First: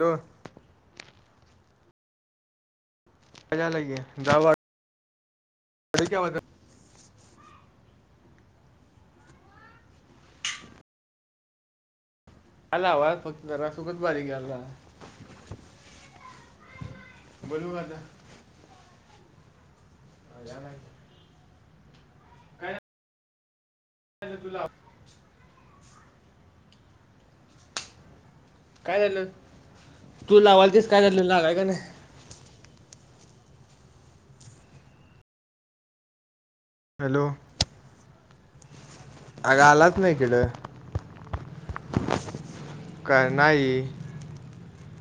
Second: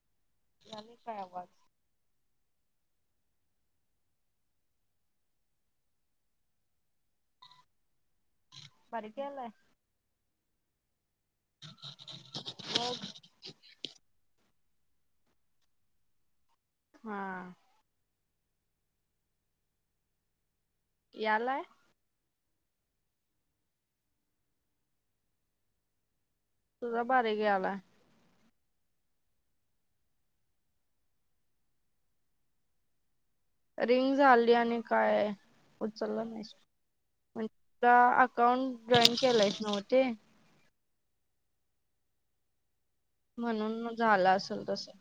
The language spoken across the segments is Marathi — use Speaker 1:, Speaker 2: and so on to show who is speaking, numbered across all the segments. Speaker 1: दो
Speaker 2: याले काय आवाज?
Speaker 1: मजा लागे जावा [unintelligible]
Speaker 2: बारीक यायलय [unintelligible]
Speaker 1: आला आवाज फक्त जरासा उगच बारीक यायला.
Speaker 2: हा.
Speaker 1: बोलू का आता? [unintelligible]
Speaker 2: याला आहे.
Speaker 1: काय [unintelligible]
Speaker 2: तुझा बारीक यायलाय.
Speaker 1: काय झालं तू लावालतेस काय झालं लागाय का नाही?
Speaker 2: रिंग झाली आणि काय उचललं नाही.
Speaker 1: हॅलो.
Speaker 2: तर अकाउंट जॉईन केलायच
Speaker 1: अगं आलाच
Speaker 2: नव्हते
Speaker 1: नाही [unintelligible] नाही
Speaker 2: म्हणून म झाला असेल तसं.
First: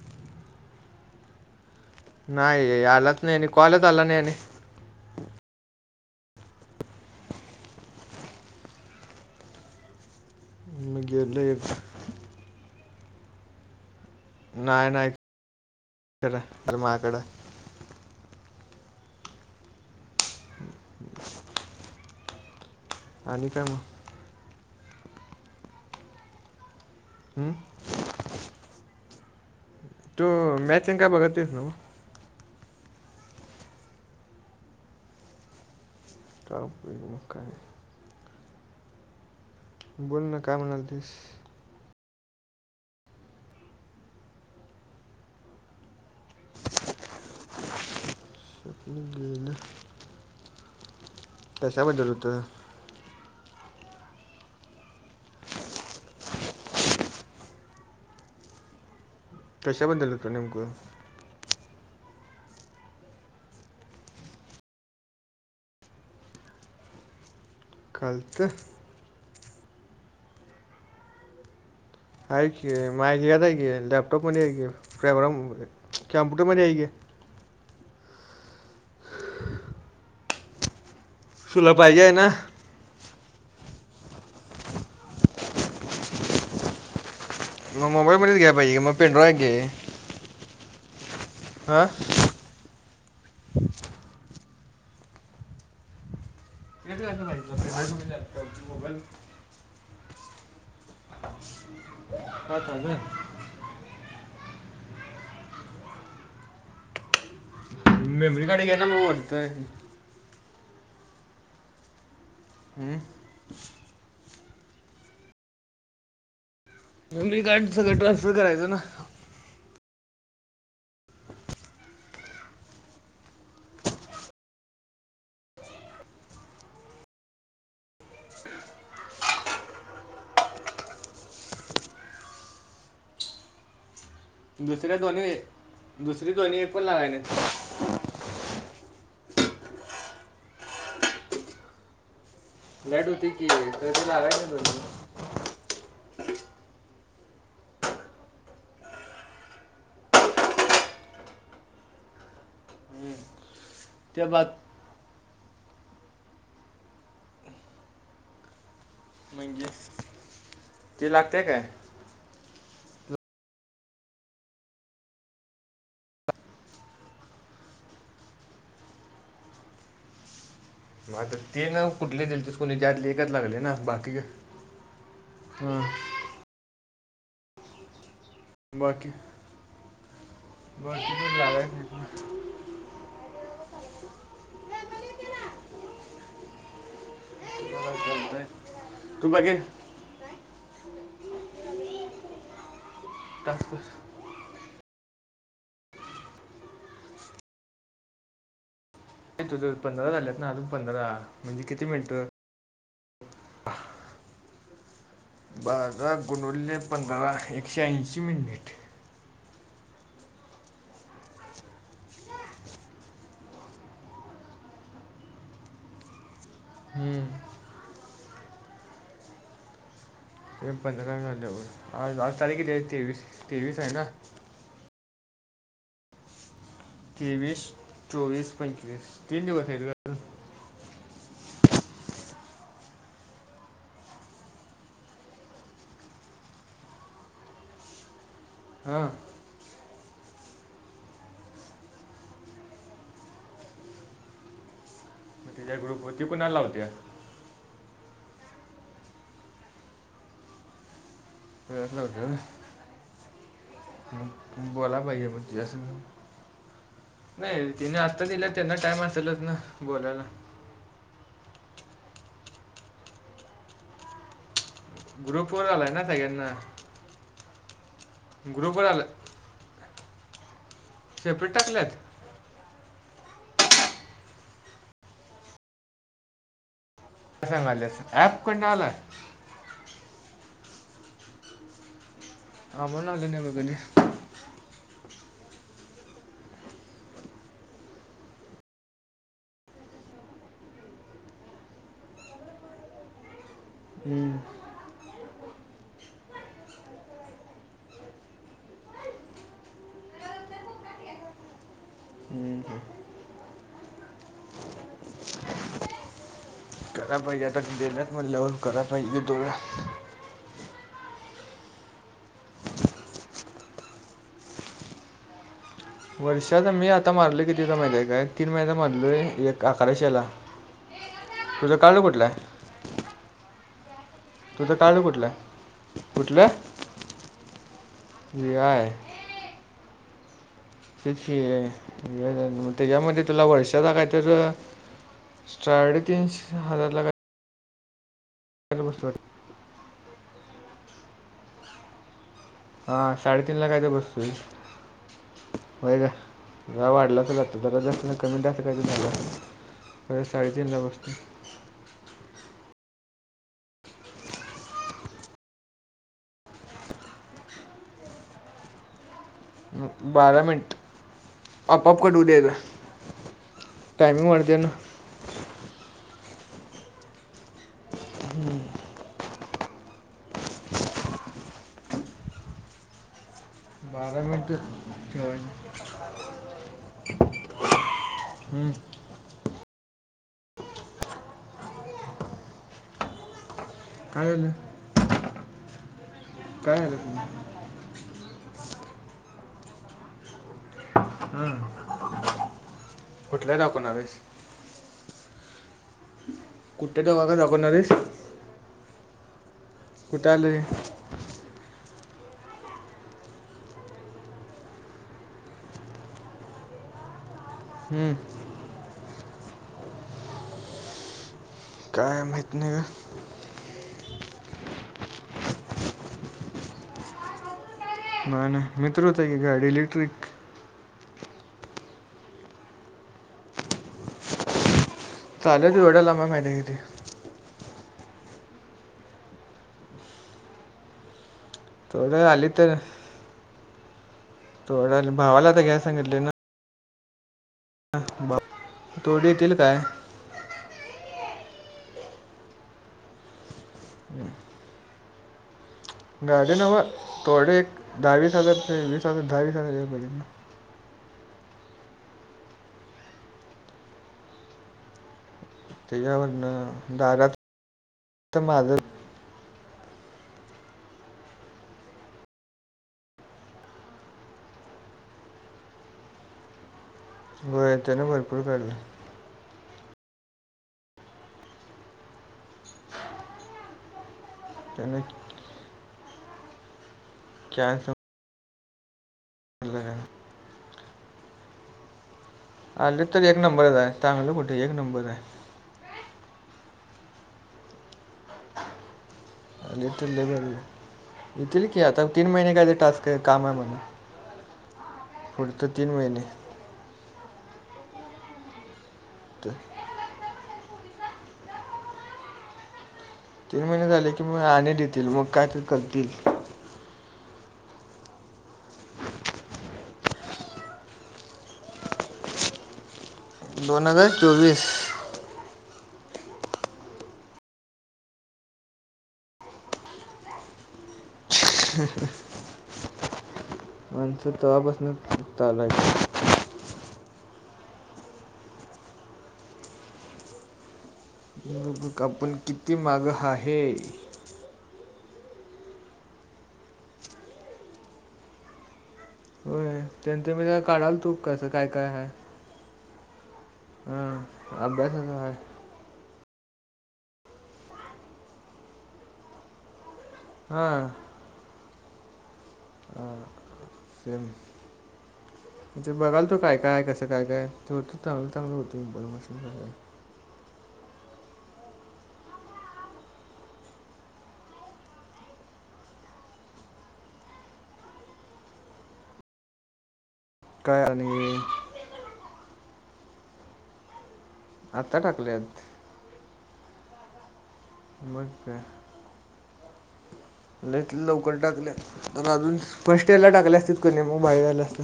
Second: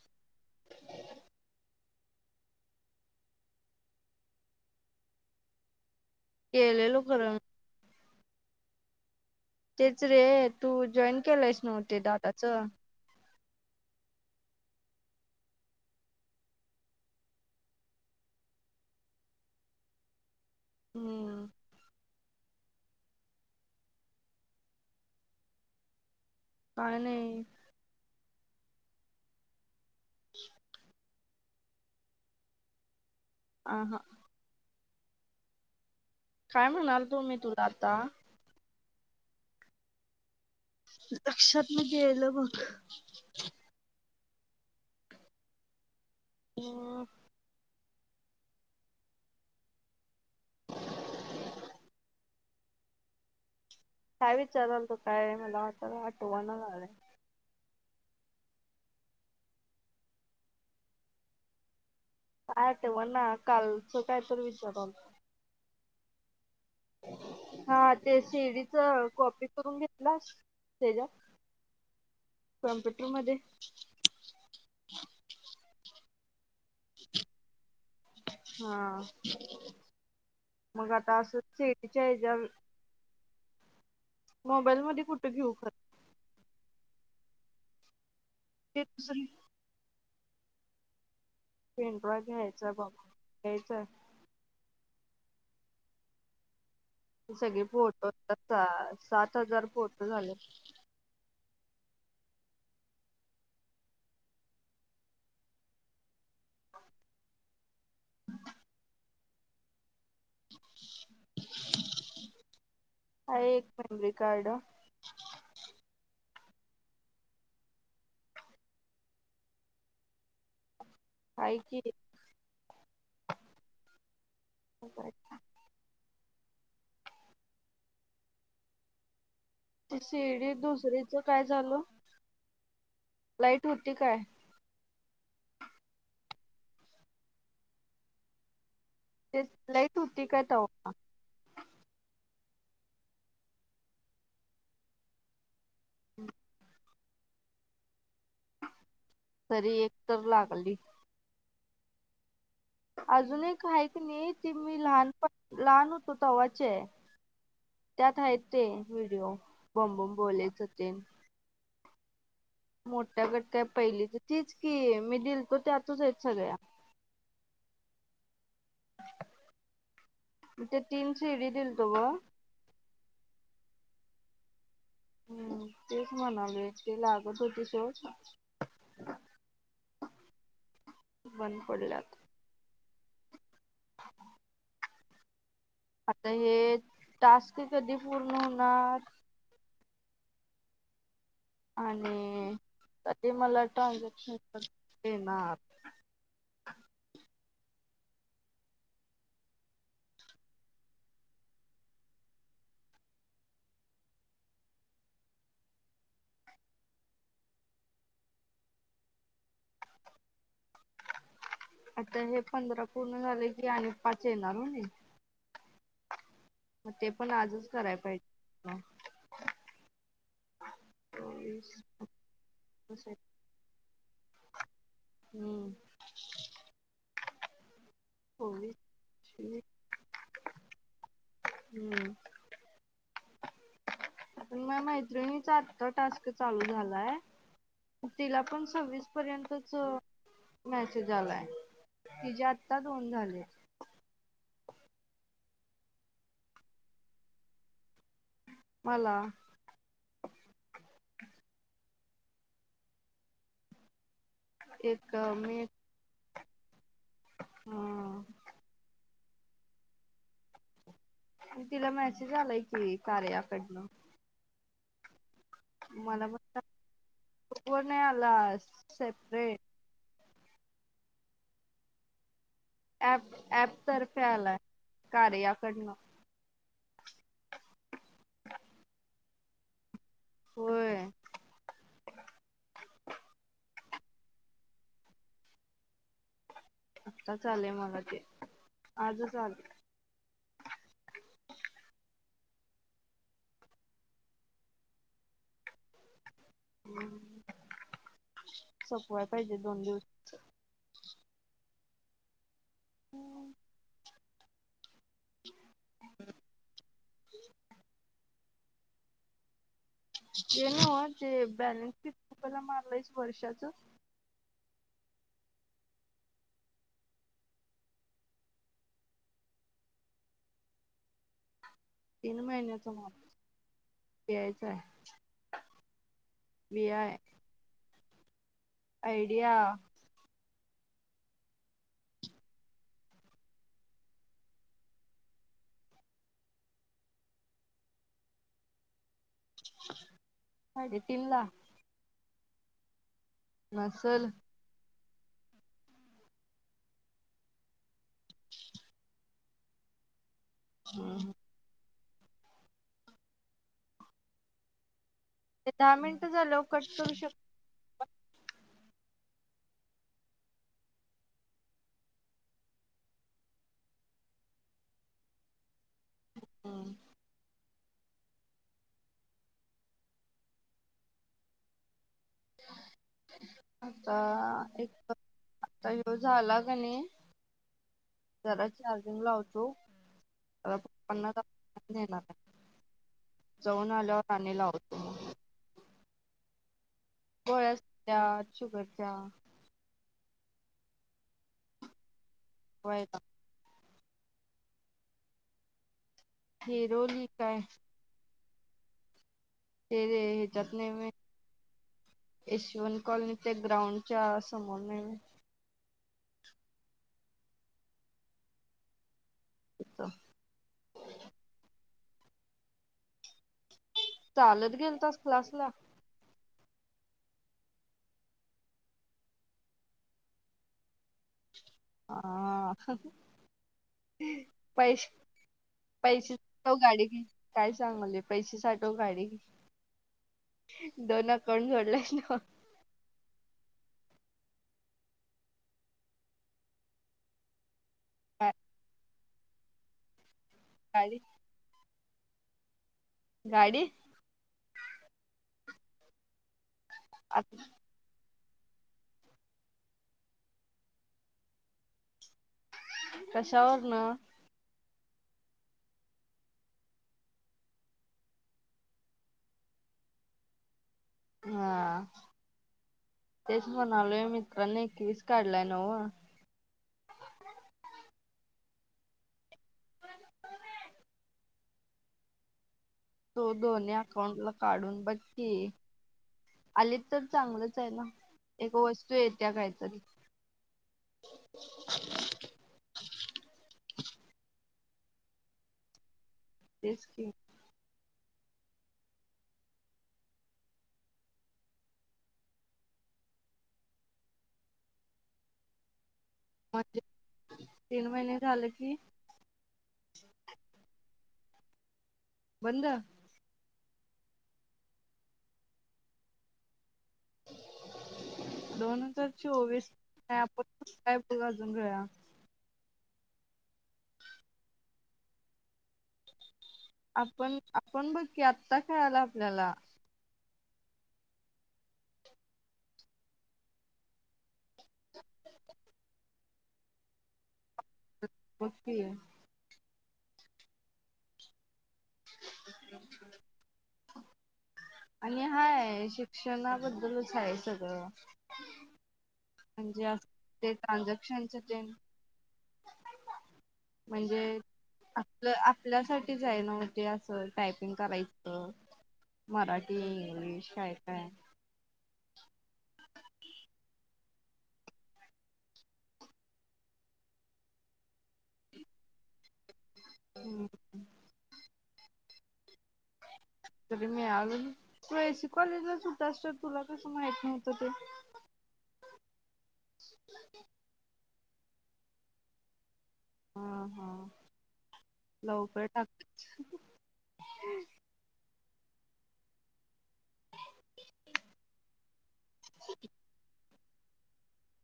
Speaker 1: नाही यालाच नाही आणि कॉलच आला नाही आणि
Speaker 2: केलेलो खरं. तेच रे तू
Speaker 1: मी
Speaker 2: जॉईन
Speaker 1: गेलो
Speaker 2: केलं आहेस
Speaker 1: एक
Speaker 2: नव्हते दादाचं?
Speaker 1: नाय नाय तर माझाकडं
Speaker 2: हम्म.
Speaker 1: आणि काय म?
Speaker 2: काय नाही.
Speaker 1: हम्म. तो मॅचिंग काय बघतेस नव्हं?
Speaker 2: आ हा. काय म्हणाल
Speaker 1: उपयोग मग
Speaker 2: तो मी तुला
Speaker 1: काय
Speaker 2: आता?
Speaker 1: बोल ना काय म्हणालतीस?
Speaker 2: म गेलो बघ. [unintelligible]
Speaker 1: [inaudible] गेलं. कशा बद्दल होतं?
Speaker 2: काय विचाराल तो काय मला वाटनं आठवना झालय.
Speaker 1: कशाबद्दल होतं नेमकं?
Speaker 2: काय तेव्हा ना कालचं काय तर विचारावल. हा ते
Speaker 1: कालतं
Speaker 2: शिडीच कॉपी करून घेतलास तेज्यात
Speaker 1: हाय की माझ्या ह्यात आहे की लॅपटॉप मध्ये आहे की फेब्रम कॅमप्युटरमध्ये आहे की.
Speaker 2: हा, मग आता असं सी
Speaker 1: तुला
Speaker 2: इ टी
Speaker 1: पाहिजे
Speaker 2: च्या
Speaker 1: आहे ना
Speaker 2: एकझाम मोबाईल मध्ये कुठे घेऊ खरं?
Speaker 1: मग मोबाईलमध्येच घ्याया पाहिजे
Speaker 2: ते
Speaker 1: म
Speaker 2: दुसरी
Speaker 1: पेनड्रॉय घे. हां
Speaker 2: पेनड्रॉय घ्यायचाय बाबा घ्यायचाय. सगळी फोटो त आता,
Speaker 1: मोबाईल
Speaker 2: सात हजार फोटो झालं.
Speaker 1: [unintelligible]
Speaker 2: [inaudible]
Speaker 1: [unintelligible]
Speaker 2: आहे एक मेमरी कार्ड.
Speaker 1: मेमरी कार्ड, सगळं ट्रान्सफर करायचं ना.
Speaker 2: हाय की ती सी डी दुसरीच काय झालं? लाईट होती काय?
Speaker 1: दुसऱ्या दोन्ही, दुसरी दोन्ही एक पण लागायनित.
Speaker 2: तेचं लाईट हुती काय तव्हा?
Speaker 1: लाइट, होती की कधी लगायच बरोबर.
Speaker 2: [inaudible] तरी, एक तर लागली. अजून एक हाये
Speaker 1: ते बाद
Speaker 2: मी लहान, पण लहान, होतो तव्हाचे त्यात आहेत ते व्हिडिओ,
Speaker 1: म्हणजे
Speaker 2: बॉमबम बोलेच होते.
Speaker 1: ते लागते काय?
Speaker 2: मोठ्या गटत्या, पहिली तर तिचं की मी दिलतो त्यातच आहेत सगळ्या. ते तीन
Speaker 1: म- आता
Speaker 2: सीडी
Speaker 1: ते ना
Speaker 2: दिलतो ब
Speaker 1: कुठले दिलतीस कोणी त्यातली, एकच लागले ना बाकी-
Speaker 2: हम्म
Speaker 1: हा
Speaker 2: तेचं म्हणाले ते लागत होती चवं बंद पडल्यात
Speaker 1: [unintelligible]
Speaker 2: [inaudible] आता हे टास्क, ते पूर्ण होणार?
Speaker 1: तू बागे
Speaker 2: आणि ते मला
Speaker 1: टास्क
Speaker 2: ट्रानझॅक्शन पण येणार?
Speaker 1: तुझं पंधरा, झाल्यात ना अजून पंधरा, म्हणजे किती मिनीटं?
Speaker 2: [inaudible]
Speaker 1: बारा गुनुले पंधरा, एकशे ऐशी मिनिट.
Speaker 2: आता हे पंधरा पूर्ण झाले की, आणि पाच येणार होणे? मग ते
Speaker 1: हम्म
Speaker 2: पण आजच करायला पाहिजे.
Speaker 1: हे पंधरा
Speaker 2: चोवीस
Speaker 1: झाल्यावर आज - आज तारीख किती आहे तेवीस- तेवीस आहे ना?
Speaker 2: हम्म,
Speaker 1: तेवीस- चोवीस -पंचवीस, तीन दिवस आहे का?
Speaker 2: हम्म, माह्या मैत्रिणीचा, आता टास्क चालू झालाय तिला पण
Speaker 1: हां
Speaker 2: सव्वीस पर्यंतच मेसेस आलंय तिचे आत्ता दोन झाले.
Speaker 1: होती ती कुणाला लावत्या.
Speaker 2: मला?
Speaker 1: [inaudible] बोला
Speaker 2: एक
Speaker 1: भैया
Speaker 2: मी
Speaker 1: तिज्या संग? नाही तिने आत्ता
Speaker 2: ह
Speaker 1: दिला त्यांना टाइम असेलच ना बोलायला.
Speaker 2: म तिला मेसेज आलायं कि कार्याकडनं.
Speaker 1: ग्रुप वर आलाय ना सगळ्यांना.
Speaker 2: फोन नाही आला
Speaker 1: ग्रुपवर आला
Speaker 2: सेपरेट.
Speaker 1: सेपरेट टाकलाय.
Speaker 2: ॲप ऍपतर्फे आलाय कार्याकडनं.
Speaker 1: क्या बात है? ॲप कडन आलाय?
Speaker 2: होय.
Speaker 1: [unintelligible]
Speaker 2: आत्ताच आलेय मला ते आजच आले.
Speaker 1: हम्म.
Speaker 2: [inaudible] सोपवाय पाहिजे दोन दिवस.
Speaker 1: हम्म ह.
Speaker 2: [inaudible] [unintelligible]
Speaker 1: काय पाहिजे आता [unintelligible] म्हणल्यावर कराय पाजे दोड.
Speaker 2: [unintelligible] बॅलेन्स किती तुला मारलया वर्षाच.
Speaker 1: वर्षाला मी आता मारलोय कितीचा महिती आहे काय तीन महिन्याचा मारलोय एक अकराशे ला. तुझं कार्ड वट.
Speaker 2: तीन महिन्याच मॉथ.
Speaker 1: तुझं कार्ड कुठलं? कुठलं?
Speaker 2: वीआय
Speaker 1: व्हीआय.
Speaker 2: आयडिया.
Speaker 1: त्याच्यामध्ये तुला वर्षाला काय त्याचं? साडेतीनशे हजारला काय? [unintelligible]
Speaker 2: साडेतीनला.
Speaker 1: हा साडेतीन ला काय तर बसतोय
Speaker 2: नसल
Speaker 1: वय काय? वय वाढल [unintelligible] परत साडेतीन ला बसत.
Speaker 2: ते दहा मिनिट झाल लऊ कट करू शक
Speaker 1: हुं बारा मिंट आपोआप कट होऊ देे न. टायमिंग वाढतंय ना.
Speaker 2: अ. आत्ता
Speaker 1: बारा मिनिट
Speaker 2: एक.
Speaker 1: ठेवायचं
Speaker 2: [unintelligible] तो झाला की मी जरा
Speaker 1: हम्म.
Speaker 2: चार्जिंग लावतो. आ पप्पांना [unintelligible] नेणार आहेत. जाऊन
Speaker 1: काय
Speaker 2: आल्यावर.
Speaker 1: झालं
Speaker 2: [unintelligible]
Speaker 1: काय झालं तुम्ही?
Speaker 2: गोळ्याच त्या शुगर च्या.
Speaker 1: हम्म.
Speaker 2: होय ना.
Speaker 1: [unintelligible] कुठ्टे तो
Speaker 2: हिरोली
Speaker 1: वाघा
Speaker 2: काय
Speaker 1: दाखवणारेस?
Speaker 2: ते
Speaker 1: कुठं आलं रे
Speaker 2: ह्याच्यात नाई वाई. यशवंत कॉलेजच्या ग्राउंडच्या समोर नाही माहित.
Speaker 1: हम्म.
Speaker 2: [inaudible]
Speaker 1: माहित नाही अ.
Speaker 2: चालत गेलतास क्लास ला?
Speaker 1: नाही मित्र होता की गाडी इलेक्ट्रिक
Speaker 2: पैसे
Speaker 1: चालत एवढ्या लांब
Speaker 2: पैसे
Speaker 1: माहिती आहे
Speaker 2: साठव
Speaker 1: किती
Speaker 2: गाडी घे, काय सांगालोय पैसे साठव गाडी घे. दोन अकाउंट जोडलाईस
Speaker 1: थोडं
Speaker 2: नव्हं?
Speaker 1: आली तर थोड भावाला आता घ्याय सांगितले ना तोडी येतील काय?
Speaker 2: [unintelligible] गाडी
Speaker 1: गाडी नव्ह तोडे
Speaker 2: आता
Speaker 1: एक दहावीस हजार ते वीस हजार दहावीस हजार याय पाहिजेत ना.
Speaker 2: कशावरन?
Speaker 1: त्याच्यावरन दारात [unintelligible]
Speaker 2: हां तेच म्हणालोय मित्रांनी एक वीस काढलाय नव्ह?
Speaker 1: होय त्याने भरपूर काढलाय.
Speaker 2: दो दोन्ही अकाउंट ला
Speaker 1: त्यानं
Speaker 2: काढून बघ की. आलीत तर चांगलंच आहे
Speaker 1: कॅन्स
Speaker 2: ना. एक वस्तू येत्या काहीतरी.
Speaker 1: आले तर एक नंबरच आहे चांगलं कुठे एक नंबर आहे.
Speaker 2: तेच की.
Speaker 1: आलीत तर लई भारी होईल, येतील की आता तीन महिने काय तर टास्क आहे काम आहे म्हण. पुढचे तीन महिने.
Speaker 2: म्हणजे तीन महिने झाले की?
Speaker 1: [inaudible]
Speaker 2: बंद
Speaker 1: तीन महिने झाले की मग आणि देतील मग काय तरी करतील.
Speaker 2: दोन हजार चोवीस ॲप ॲप अजून [unintelligible]
Speaker 1: दोन हजार चोवीस.
Speaker 2: आपण आपण बघ की आत्ता कळालं आपल्याला.
Speaker 1: [inaudible] आमचं तवा पासन चालू आहे की.
Speaker 2: बघ की.
Speaker 1: आपण किती मागं आहे?
Speaker 2: आणि हाय शिक्षणाबद्दलच आहे सगळं.
Speaker 1: होय
Speaker 2: म्हणजे असं
Speaker 1: त्यांच मी जरा
Speaker 2: ते
Speaker 1: काढालतो, कसं
Speaker 2: ट्रान्झॅक्शनच
Speaker 1: काय काय
Speaker 2: तेन
Speaker 1: आहे?
Speaker 2: म्हणजे
Speaker 1: हां अभ्यासाचं आहे
Speaker 2: आपलं आपल्यासाठीच आहे नव्ह ते असं टायपिंग करायचं मराठी इंग्लिश
Speaker 1: हां
Speaker 2: काय काय
Speaker 1: हां [unintelligible] म्हणजे बघालतो काय काय कसं काय काय होत चांगलं चांगलं होत इन्फॉर्मेशन.
Speaker 2: हम्म. तरी मिळालं, तू ए. एस. सी. कॉलेजलाच होतास तर तुला कसं माहित नव्हतं ते? [inaudible]
Speaker 1: काय आणि?
Speaker 2: हां हां
Speaker 1: आत्ता टाकल्यात
Speaker 2: लवकर टाक.
Speaker 1: मग काय. लईच लवकर टाकल्या तर अजून फर्स्ट इयरला टाकल्या असतित कणी मग भारी झालं असतं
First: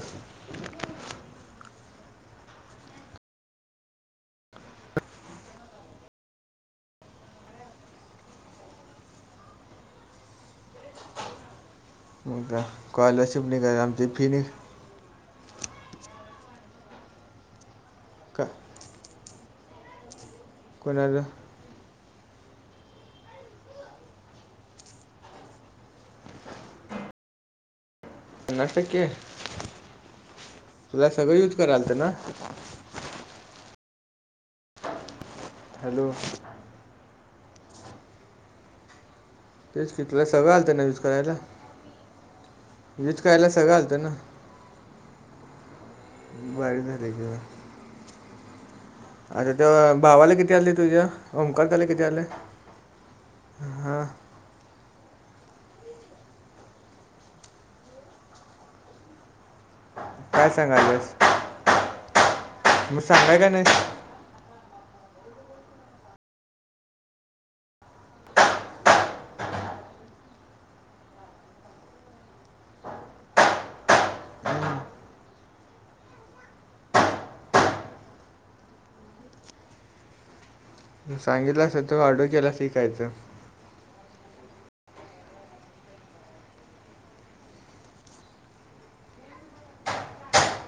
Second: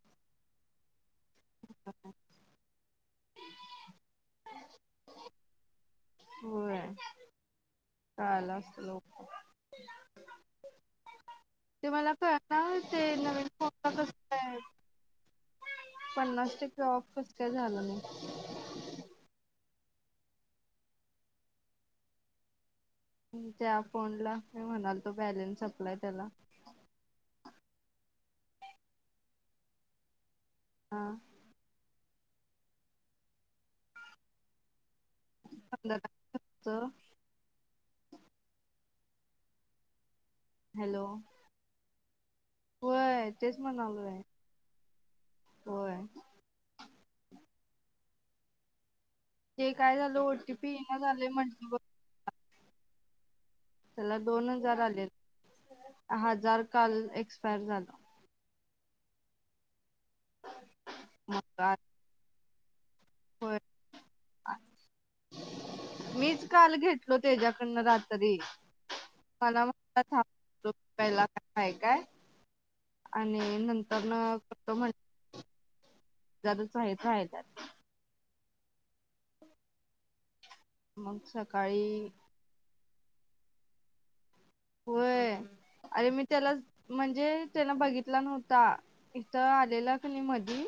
Speaker 2: हम् [unintelligible] होय कळालं असतं लवकर ते मला
Speaker 1: मग
Speaker 2: कळंना
Speaker 1: काय
Speaker 2: ते
Speaker 1: स्कॉलरशिप
Speaker 2: नवीन
Speaker 1: निघाली
Speaker 2: [unintelligible]
Speaker 1: आमची
Speaker 2: कस
Speaker 1: फी निघ
Speaker 2: आहे पन्नास टक्के ऑफ कसं काय झालं
Speaker 1: का
Speaker 2: नाही
Speaker 1: कोणाचं
Speaker 2: त्या फोनच्या अकाउंटला मी म्हणालतो बॅलेन्स सपलाय त्याला
Speaker 1: पन्नास टक्के
Speaker 2: हा
Speaker 1: तुला सगळं युज कराय आलतं ना हॅलो
Speaker 2: जरा
Speaker 1: तेच की तुला सगळं आलतं ना यूज
Speaker 2: हॅलो
Speaker 1: करायला यूज
Speaker 2: होय
Speaker 1: करायला
Speaker 2: तेच
Speaker 1: सगळं आलं ना
Speaker 2: म्हणालोय होय
Speaker 1: वायी झाल्या गं आता
Speaker 2: ते
Speaker 1: तेव्हा
Speaker 2: काय झालं
Speaker 1: भावाला किती
Speaker 2: ओटीपी
Speaker 1: आले
Speaker 2: येईना
Speaker 1: तुझ्या
Speaker 2: झालय
Speaker 1: ओमकार
Speaker 2: म्हटलं
Speaker 1: दा
Speaker 2: बघ
Speaker 1: ला किती आले हां
Speaker 2: त्याला दोन हजार आलेत हजार काल एक्सपायर झाला
Speaker 1: काय सांगायल्यास
Speaker 2: भातात
Speaker 1: सांगाय का नाहीस
Speaker 2: मीच काल घेतलो तेच्याकडनं रात्री मला म ांलाय काय [unintelligible] आणि नंतरनं करतो म्हण
Speaker 1: हं,
Speaker 2: [unintelligible]
Speaker 1: मी
Speaker 2: मग
Speaker 1: सांगितलं असतं तर
Speaker 2: सकाळी
Speaker 1: ऑर्डर दिली असती काय तर
Speaker 2: होय अरे मी त्यालाच म्हणजे त्यानं बघितला नव्हता इथं आलेला कणी मधी